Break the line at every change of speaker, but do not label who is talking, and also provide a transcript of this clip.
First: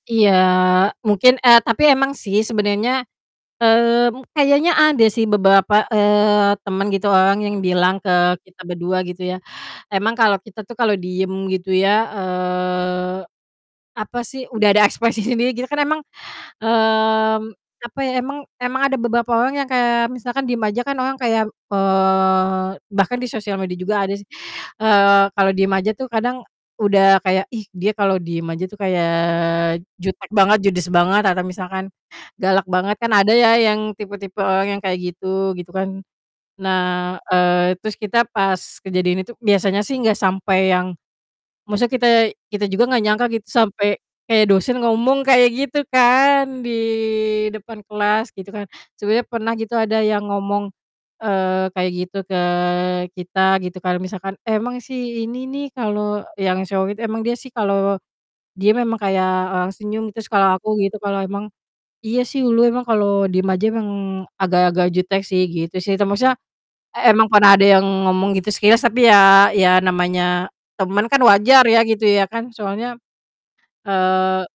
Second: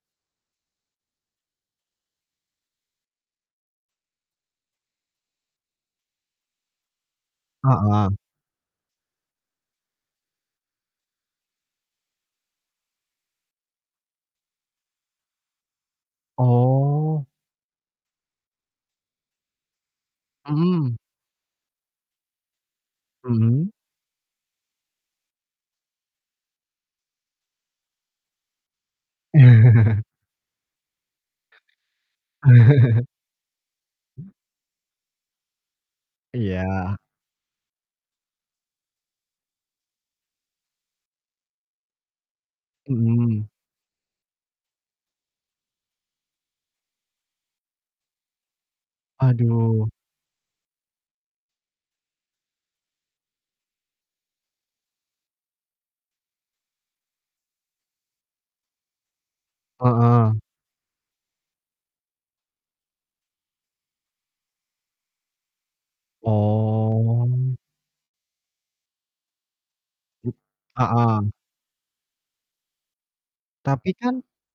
Iya, mungkin, eee, tapi emang sih sebenernya, mmm, kayaknya ada sih beberapa, eee, teman gitu orang yang bilang ke
Heeh.
kita berdua, gitu ya. Emang kalau kita tuh kalau diem gitu ya, eee, apa sih, udah ada ekspresi sendiri, gitu kan emang,
Oh.
mmm, apa ya, emang emang ada beberapa orang yang kayak misalkan diem aja
Mmm.
kan orang kayak, eee, bahkan di sosial
Mhm?
media juga ada sih, eee, kalau diem aja tuh kadang udah kayak, "Ih, dia kalau diem aja tuh kayak jutek banget, judes banget," atau misalkan, "galak banget," kan ada ya yang tipe-tipe orang yang kayak gitu, gitu kan.
Iya.
Nah, eee, terus kita pas kejadian itu biasanya sih nggak sampai yang maksudnya kita kita juga nggak nyangka gitu
Mhm.
sampai kayak dosen ngomong kayak gitu kan, di depan kelas, gitu kan. Sebenernya pernah gitu
Aduh.
ada yang ngomong, eee, kayak gitu ke kita, gitu, kalo misalkan, "Emang sih, ini nih," kalau yang solid, "emang dia sih kalau dia memang kayak, eee, senyum," terus
Heeh.
kalau aku gitu, "Kalau emang iya sih, ulu emang kalau diem aja emang agak-agak jutek sih," gitu sih, te maksudnya, e emang pernah
Oh.
ada yang ngomong gitu sekilas, tapi ya ya
M
namanya temen kan
heeh.
wajar ya gitu ya kan, soalnya,
Tapi kan
eee